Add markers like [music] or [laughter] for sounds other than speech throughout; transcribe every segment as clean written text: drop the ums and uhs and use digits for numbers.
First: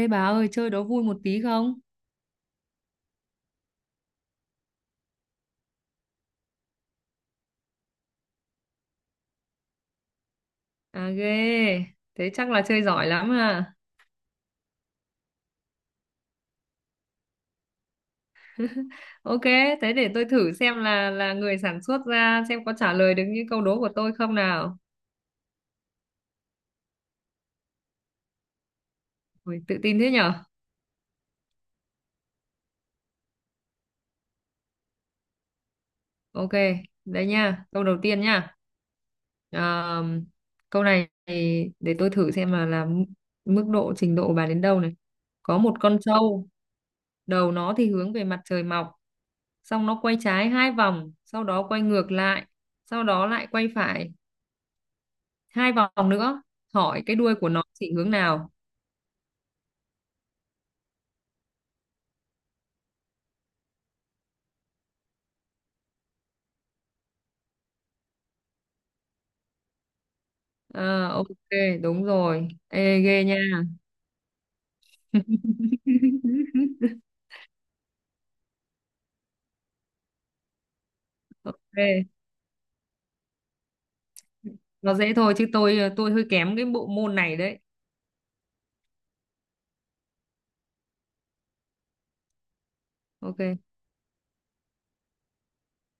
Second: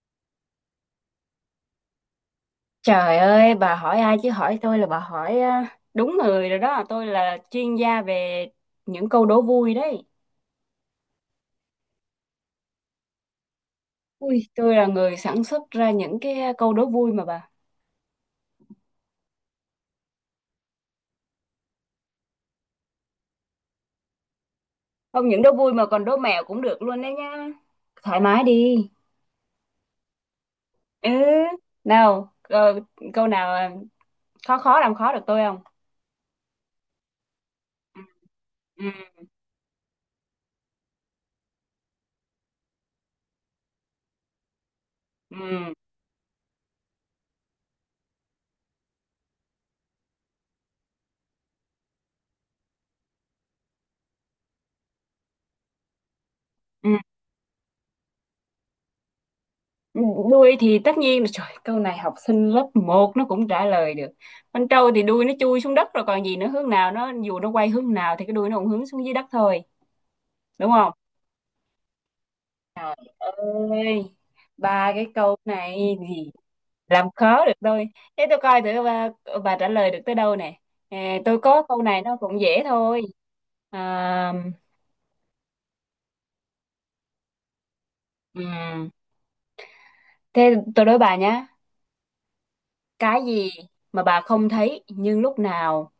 Ê bà ơi, chơi đố vui một tí không? Trời ơi, bà hỏi ai chứ hỏi tôi là bà hỏi à, đúng người rồi đó. Tôi là chuyên gia về những câu đố vui đấy. À ghê, thế chắc là chơi giỏi lắm à. Ui, tôi là người sản xuất ra những cái câu đố vui mà bà. Ok, thế để tôi thử xem là người sản xuất ra xem có trả lời được những câu đố của tôi không nào. Không những đố vui mà còn đố mẹo cũng được luôn đấy nha. Thoải mái đi. Ui, tự tin thế nhở? Ừ, nào, câu nào à, khó khó làm khó được tôi không? Ok, đây nha, câu đầu tiên nha. Ừ, À, câu này thì để tôi thử xem mức độ trình độ của bà đến đâu này. Có ừ, một con trâu, đầu nó thì hướng về mặt trời mọc, xong nó quay trái hai vòng, sau đó quay ngược lại, sau đó lại quay phải hai vòng nữa, ừ. hỏi cái đuôi của nó chỉ hướng nào? Đuôi thì tất nhiên là trời, câu này học sinh lớp một nó cũng trả lời được. Con trâu thì đuôi nó chui xuống đất rồi còn gì nữa, hướng nào nó, dù nó quay hướng nào thì cái đuôi nó cũng hướng xuống dưới đất thôi, đúng không? Ờ, ok, đúng rồi. Ê, ghê nha. Ơi, ba cái câu này thì [laughs] làm khó được tôi. Thế tôi coi thử bà trả lời được tới đâu nè. À, tôi có câu này Ghê. nó cũng dễ thôi. À, Nó dễ thôi chứ tôi hơi kém cái bộ môn này đấy. ừm. Thế tôi đố bà nhá, cái gì Ok, mà bà không thấy nhưng lúc nào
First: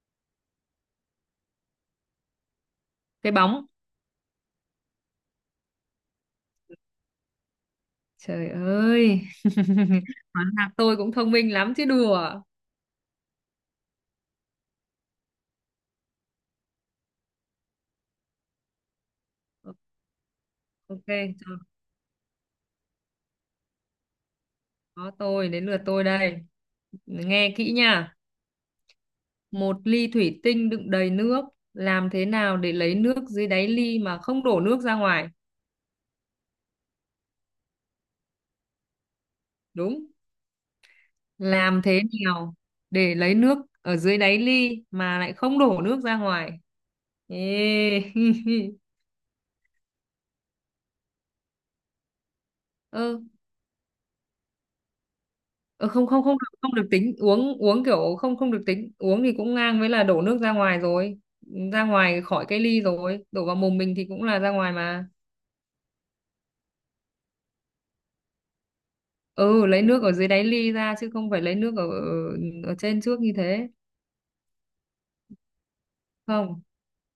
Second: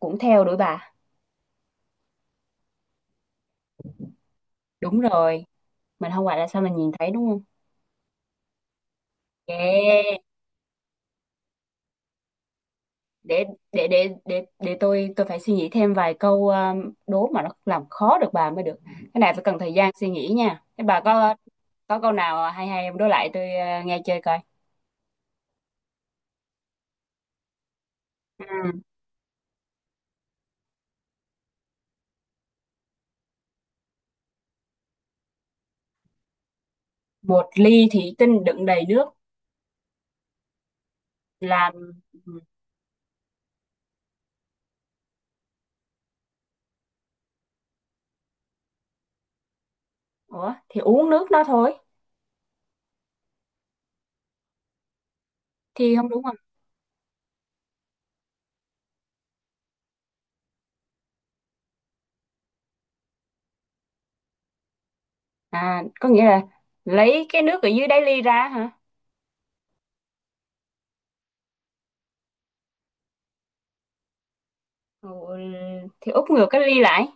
cũng theo đuổi bà? cái bóng. Đúng rồi. Mình không gọi là sao mình nhìn thấy, đúng không? Trời ơi, [laughs] Yeah. hóa ra tôi cũng thông minh lắm chứ đùa. để để tôi phải suy nghĩ thêm vài câu đố mà nó làm khó được bà mới được. Cái này phải cần thời gian suy nghĩ nha. Thế bà Ok. Cho. có câu nào hay hay em đố lại tôi, nghe chơi coi. Có, tôi đến lượt tôi đây. Nghe kỹ nha. Ừ. Một ly thủy tinh đựng đầy nước, làm thế nào để lấy nước dưới đáy ly mà không đổ nước ra ngoài? Một ly thủy tinh đựng đầy nước, Đúng. làm Làm thế ừ. nào để lấy nước ở dưới đáy ly mà lại không đổ nước ra ngoài? Ê. [laughs] Ủa thì uống nước nó thôi, Ơ, ờ, thì không không đúng không không? không được, không được tính uống, uống kiểu không không được tính uống thì cũng ngang với là đổ nước ra ngoài rồi, ra ngoài khỏi cái ly rồi đổ vào mồm mình thì cũng là ra ngoài mà. À có nghĩa là lấy cái nước ở dưới đáy ly ra hả? Ừ, lấy nước ở dưới đáy ly ra chứ không phải lấy nước ở ở, ở trên trước như thế. Ừ, thì úp ngược cái Không, ly lại.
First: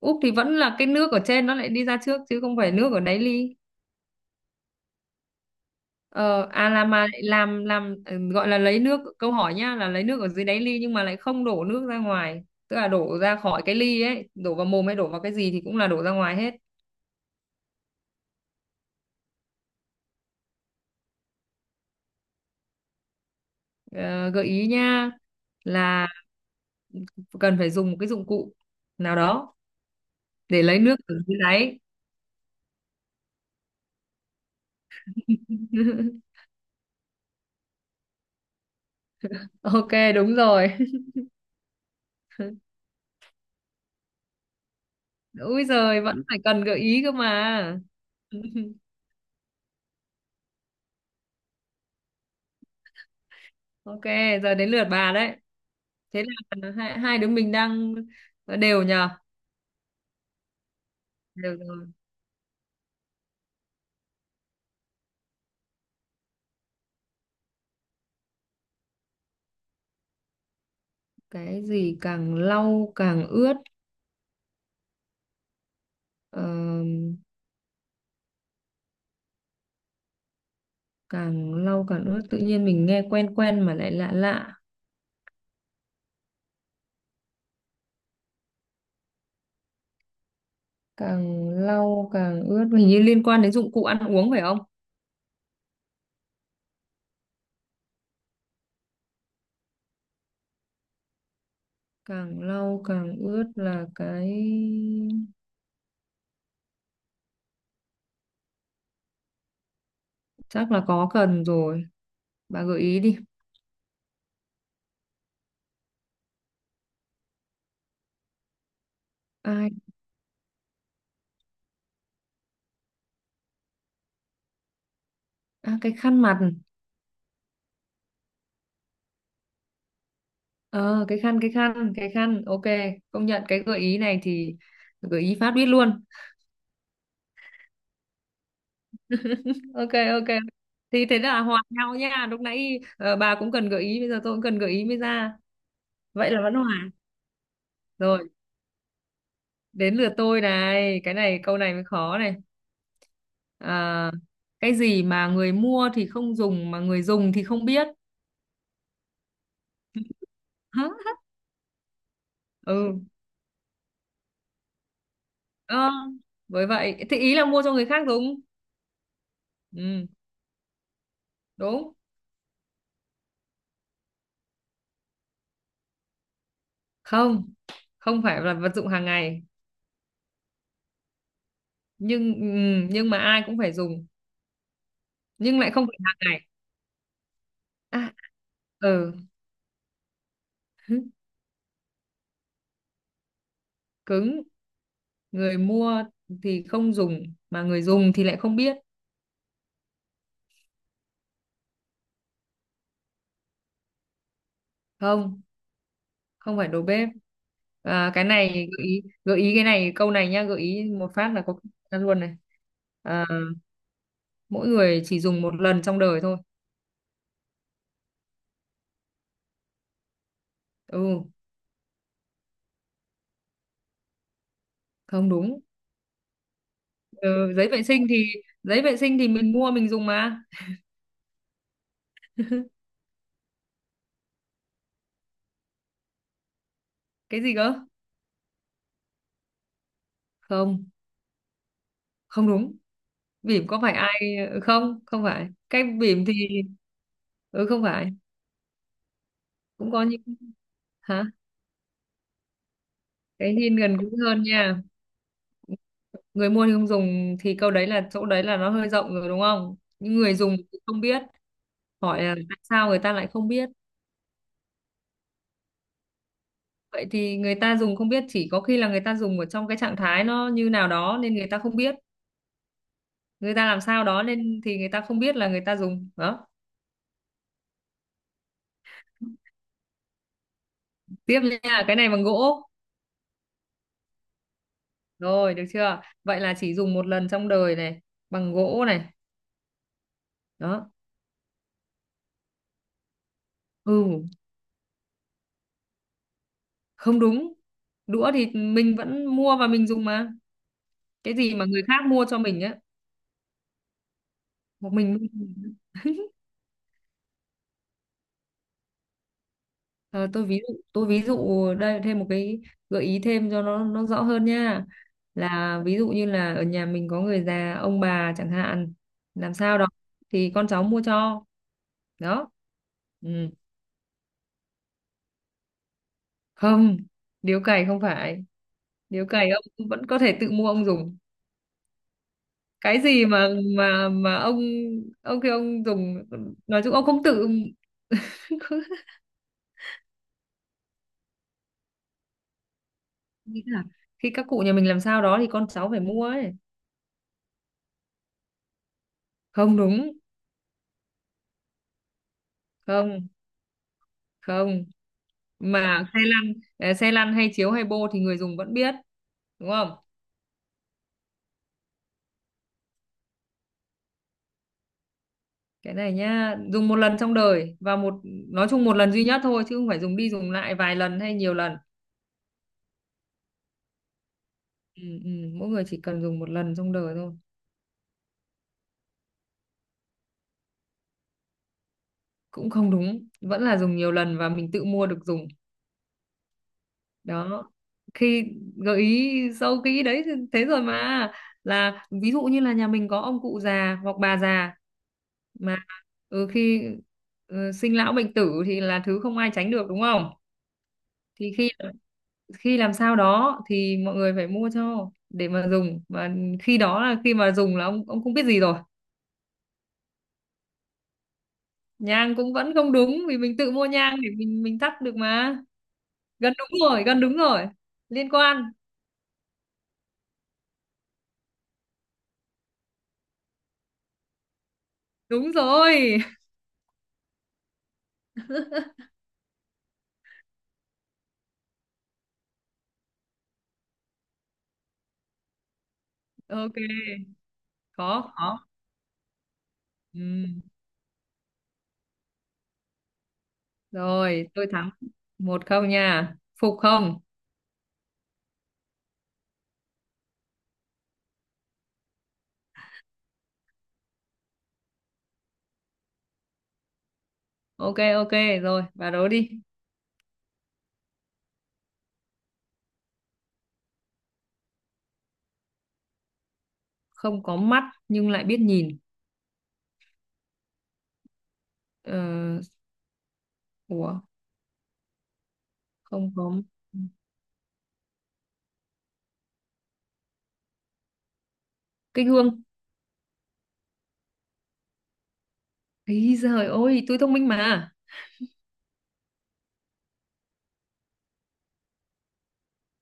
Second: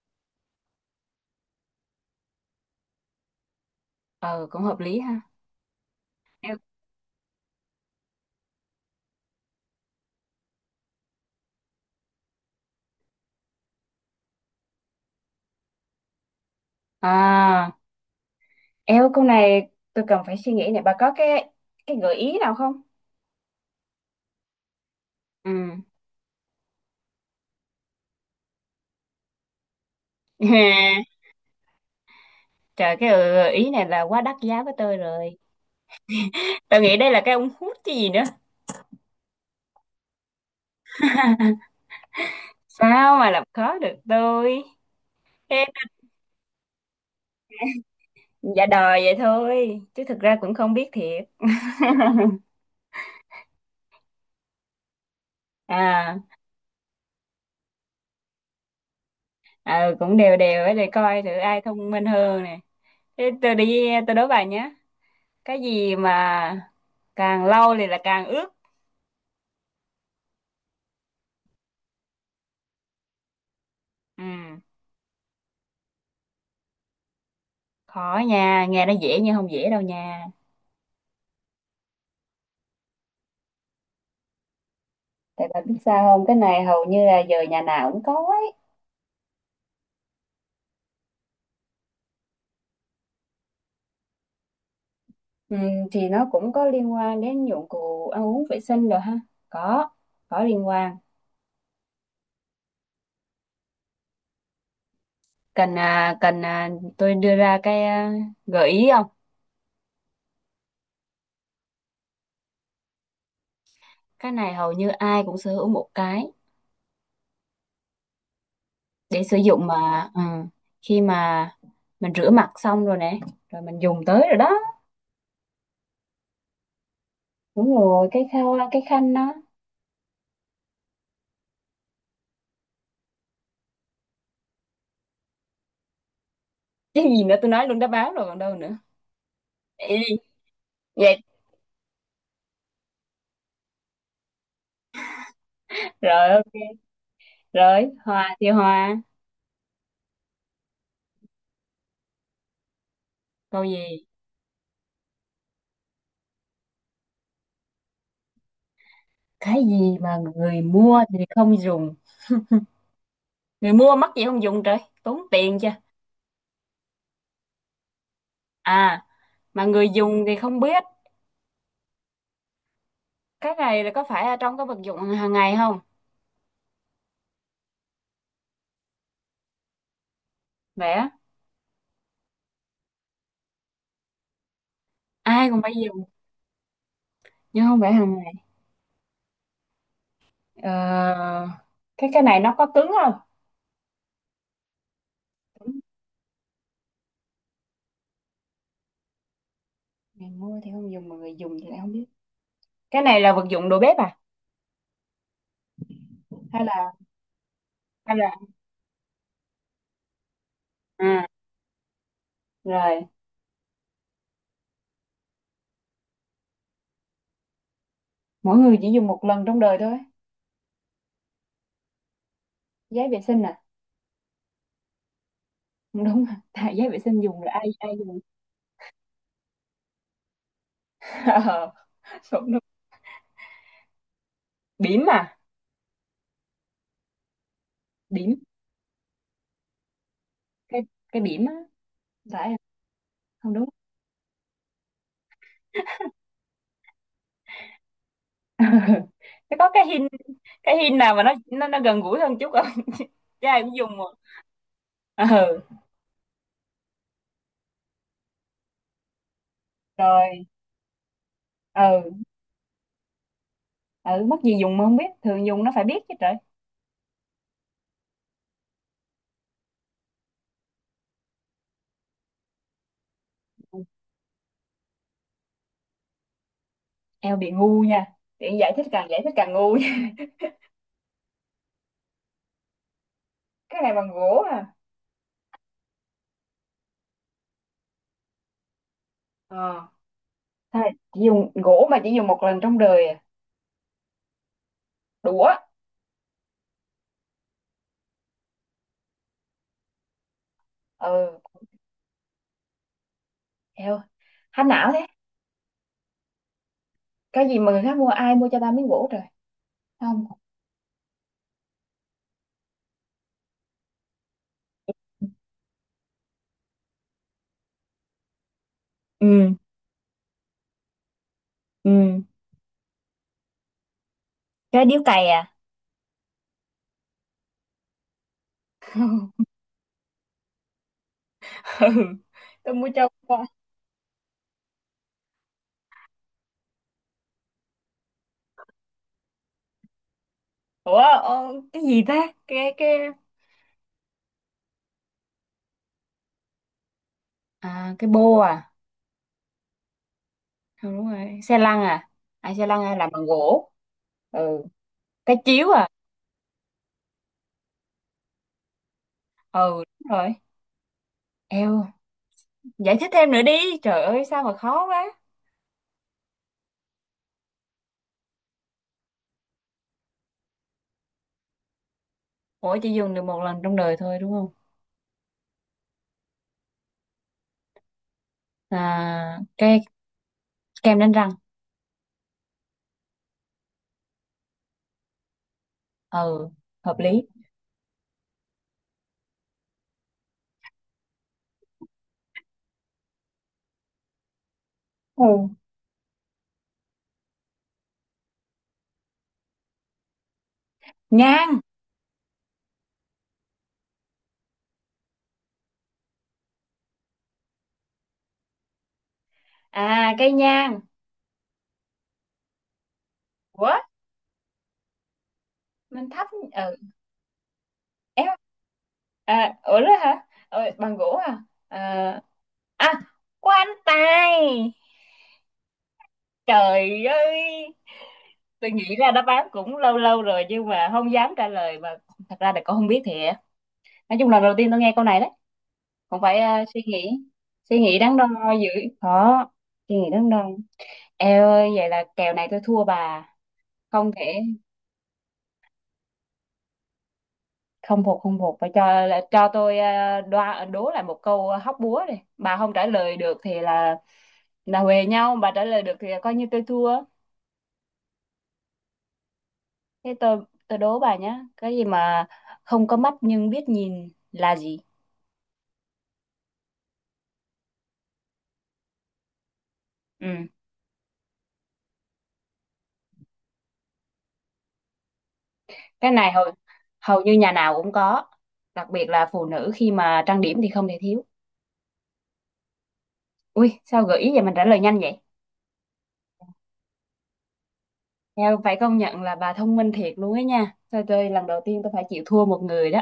úp thì vẫn là cái nước ở trên nó lại đi ra trước chứ không phải nước ở đáy ly. Ờ cũng hợp lý ha. Ờ, à, là mà lại làm gọi là lấy nước, câu hỏi nhá là lấy nước ở dưới đáy ly nhưng mà lại không đổ nước ra ngoài, tức là đổ ra khỏi cái ly ấy, đổ vào mồm hay đổ vào cái gì thì cũng là đổ ra ngoài hết. À, eo câu này tôi cần phải suy nghĩ này. Bà có cái gợi ý nào không? Ờ, gợi ý nha, Ừ. là cần phải dùng một cái dụng cụ nào đó để lấy nước [laughs] ở dưới đáy. Trời, cái gợi ý này là quá đắt giá với tôi rồi. [laughs] Tôi nghĩ đây là cái ống hút chứ gì nữa. Ok, đúng rồi. [laughs] Sao mà làm khó được tôi? Úi Em giời, vẫn phải cần gợi ý cơ mà. dạ [laughs] đòi vậy thôi, chứ thực ra cũng không biết thiệt. Ok, giờ đến lượt bà đấy. À, Thế là hai đứa mình đang đều nhờ. ờ, cũng đều đều ấy để coi thử Được ai rồi. thông minh hơn nè. Thế tôi đi tôi đố bà nhé. Cái gì mà càng lâu thì là càng ướt. Cái gì càng lau càng ướt? Ừ, ờ, khó nha, nghe nó dễ nhưng không dễ đâu nha. Càng lau càng ướt, tự nhiên mình nghe quen quen mà lại lạ lạ. Tại bà biết sao không? Cái này hầu như là giờ nhà nào cũng có ấy. Càng lau càng ướt hình như liên quan đến dụng cụ ăn uống phải không? Ừ, thì nó cũng có liên quan đến dụng cụ ăn uống vệ sinh rồi ha. Có, có liên quan. Càng lau càng ướt là cái. Cần à, cần à, tôi đưa ra cái gợi ý không? Chắc là có cần rồi, bà gợi ý đi. Cái này hầu như ai cũng sở hữu một cái để sử dụng Ai. mà khi mà mình rửa mặt xong rồi nè, rồi mình dùng tới rồi đó. À, cái khăn mặt. Đúng rồi, cái khăn đó. Ờ cái khăn, cái khăn, cái khăn, ok. Công nhận cái gợi ý này thì gợi ý phát biết luôn. Chứ gì nữa tôi nói luôn đáp án rồi còn đâu nữa. Ok, Ê, ok. Thì thế vậy là hòa nhau nha, lúc nãy bà cũng cần gợi ý, bây giờ tôi cũng cần gợi ý mới ra. rồi Vậy là vẫn ok. hòa. Rồi, Rồi, hòa thì hòa. đến lượt tôi này, cái này câu này mới khó này. Câu gì? À, cái gì mà người mua thì không dùng mà người dùng thì không biết? Cái gì mà người Hả? mua thì không dùng? Ừ. Người mua mắc gì không dùng trời, tốn tiền chưa. ờ, với vậy thì ý là mua cho người khác đúng. À mà người Ừ, dùng thì không biết. đúng. Cái này là có phải ở trong cái vật dụng hàng ngày không? Không, không phải là vật dụng hàng ngày. Vẽ, Nhưng ừ, nhưng mà ai cũng phải dùng. ai Nhưng cũng lại phải không phải dùng hàng ngày. nhưng không phải À, hàng ngày. ừ. [laughs] Ờ, cái này nó có cứng không? Cứng. Người Cứng. mua thì không dùng mà người dùng thì lại không biết. Người mua thì không dùng mà người dùng thì lại không biết. Cái này là vật dụng đồ bếp à? Không, không Hay phải đầu là, bếp. À, hay cái là, này gợi ý cái này câu này nhá, gợi ý một à phát là có ra luôn này. rồi. À, mỗi người chỉ dùng một lần trong đời thôi. Mỗi người chỉ dùng một lần trong đời thôi? Ừ. Giấy vệ sinh à? Không đúng. Không đúng. [laughs] À tại giấy vệ sinh dùng rồi Ừ, ai giấy vệ ai sinh dùng. thì giấy vệ sinh thì mình mua mình dùng mà. [laughs] Ờ, cũng đúng. Bỉm à? Cái gì cơ? Bỉm, cái Không. cái bỉm á, Không phải đúng. không? Bỉm Đúng. có phải ai, ừ, không, không phải cái bỉm thì. Ừ, không phải. [laughs] Thế có cái Cũng có hin, những. cái hin nào mà Hả? nó gần gũi hơn chút không? [laughs] Chứ Cái ai hiên cũng gần dùng mà. gũi hơn nha. Ừ Người mua thì không dùng thì câu đấy là chỗ đấy là nó hơi rộng rồi đúng không, những người rồi, dùng thì không biết. ừ, Hỏi là tại sao người ta lại không biết. ừ mất gì dùng mà không biết, thường dùng nó phải biết chứ trời. Vậy thì người ta dùng không biết, chỉ có khi là người ta dùng ở trong cái trạng thái nó như nào đó nên người ta không biết. Người ta làm sao đó nên thì người ta không biết là người ta dùng đó. Eo bị ngu nha, tiện giải thích càng ngu nha. [laughs] Tiếp nha, cái này bằng gỗ. Cái này bằng gỗ à? Rồi, được chưa, vậy là chỉ dùng một lần trong đời này, bằng gỗ này Ờ thôi, đó. chỉ dùng gỗ mà chỉ dùng một lần trong đời à? Ừ. Đũa. Không đúng, đũa thì mình vẫn mua và mình dùng mà. Cái Ừ, gì mà người khác mua cho mình á. eo hát Một não thế. mình mua. Cái gì mà người khác mua? Ai mua cho ta miếng gỗ trời. Không. Ờ, tôi ví dụ đây, thêm một cái gợi ý thêm cho nó rõ hơn nha, là ví dụ như là ở nhà mình có người già ông bà chẳng hạn, làm Ừ, sao đó thì con cháu mua cho ừ. đó. Ừ. Cái điếu cày à? Không, điếu cày không phải, điếu cày ông vẫn có thể tự mua ông dùng. [laughs] Ừ tôi mua Cái cho gì con. mà ông khi ông dùng, nói chung ông không tự [laughs] Ủa cái gì ta, cái, nghĩ là khi các cụ nhà mình làm sao đó thì con cháu phải mua ấy. à cái bô à? Không đúng. Ừ, đúng rồi xe lăn à? À xe lăn à, làm bằng Không, gỗ? Ừ. không, Cái chiếu à? mà xe lăn. Xe lăn hay chiếu hay bô thì người dùng vẫn biết, đúng Ừ không. đúng rồi. Eo, giải thích thêm nữa đi, trời ơi sao mà khó quá. Cái này nhá, dùng một lần trong đời, và một, nói chung một lần duy nhất thôi chứ không phải dùng đi dùng lại vài lần hay nhiều lần. Ủa chỉ dùng được một lần trong đời thôi đúng không? Ừ, ừ, mỗi người chỉ cần dùng một lần trong đời thôi. À cái kem đánh răng. Cũng không đúng, vẫn là dùng nhiều lần và mình tự mua được dùng. Ừ hợp lý. Đó, khi gợi ý sâu kỹ đấy thì thế rồi mà, là ví dụ như là nhà mình có ông cụ già hoặc bà già, Ừ mà khi sinh lão bệnh tử thì là thứ không ai tránh được đúng không, thì nhang. khi khi làm sao đó thì mọi người phải mua cho để mà dùng, và khi đó là khi mà dùng là ông không biết gì rồi. À cây nhang. Nhang cũng vẫn không đúng vì mình tự Ủa mua nhang để mình thắp được mà. mình thắp. Gần đúng Ừ rồi, gần đúng rồi. em, Liên quan. à ủa đó hả? Ờ, bằng gỗ à? À, à, quan tài. Đúng rồi. [laughs] Trời ơi. Tôi nghĩ ra đáp án cũng lâu lâu rồi nhưng mà không dám trả lời mà, thật ra là con không biết thiệt. Nói chung là đầu tiên tôi nghe câu này đấy. Cũng phải Ok, suy nghĩ đắn đo khó khó. dữ. Khó, suy nghĩ đắn đo. Ừ. Eo ơi vậy là kèo này tôi thua bà. Không thể, Rồi, tôi thắng một không nha, phục không? không phục không phục, phải cho tôi đoa đố lại một câu hóc búa đi, bà không trả lời được thì là huề nhau, bà trả lời được thì là coi như tôi thua. Ok, ok. Rồi, bà đố đi. Thế tôi đố bà nhé, cái gì mà không có mắt nhưng biết nhìn là gì? Không có mắt nhưng lại biết nhìn? Ừ. ờ, Ủa. Cái Không này hầu, có. hầu như nhà nào cũng có, đặc biệt là phụ nữ khi mà trang điểm thì không thể thiếu. Cái gương. Ui sao gợi ý vậy mình trả lời nhanh vậy. Ý giời ơi, tôi thông minh mà. Em phải công nhận là bà thông minh thiệt luôn ấy nha, thôi tôi lần đầu tiên tôi phải chịu thua một người đó.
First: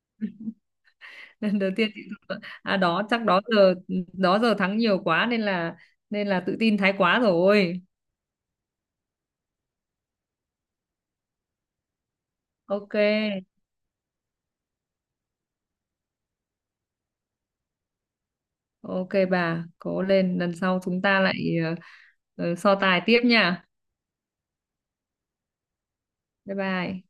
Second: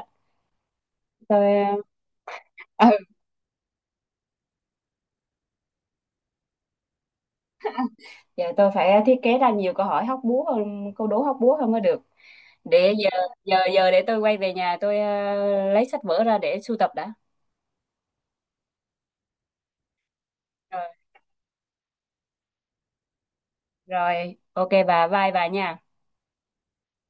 [laughs] Lần đầu Tôi tiên chị à, đó [laughs] chắc đó giờ, đó giờ thắng nhiều quá nên là tự tin thái quá rồi. giờ tôi phải thiết kế ra nhiều câu hỏi hóc búa hơn, câu đố hóc búa hơn mới được. Để Ok, giờ giờ giờ để tôi quay về nhà tôi lấy sách vở ra để sưu tập đã. ok bà, cố lên lần sau Rồi, chúng ta lại, ờ, so tài tiếp nha. rồi, ok bà, bye bà nha. Bye bye.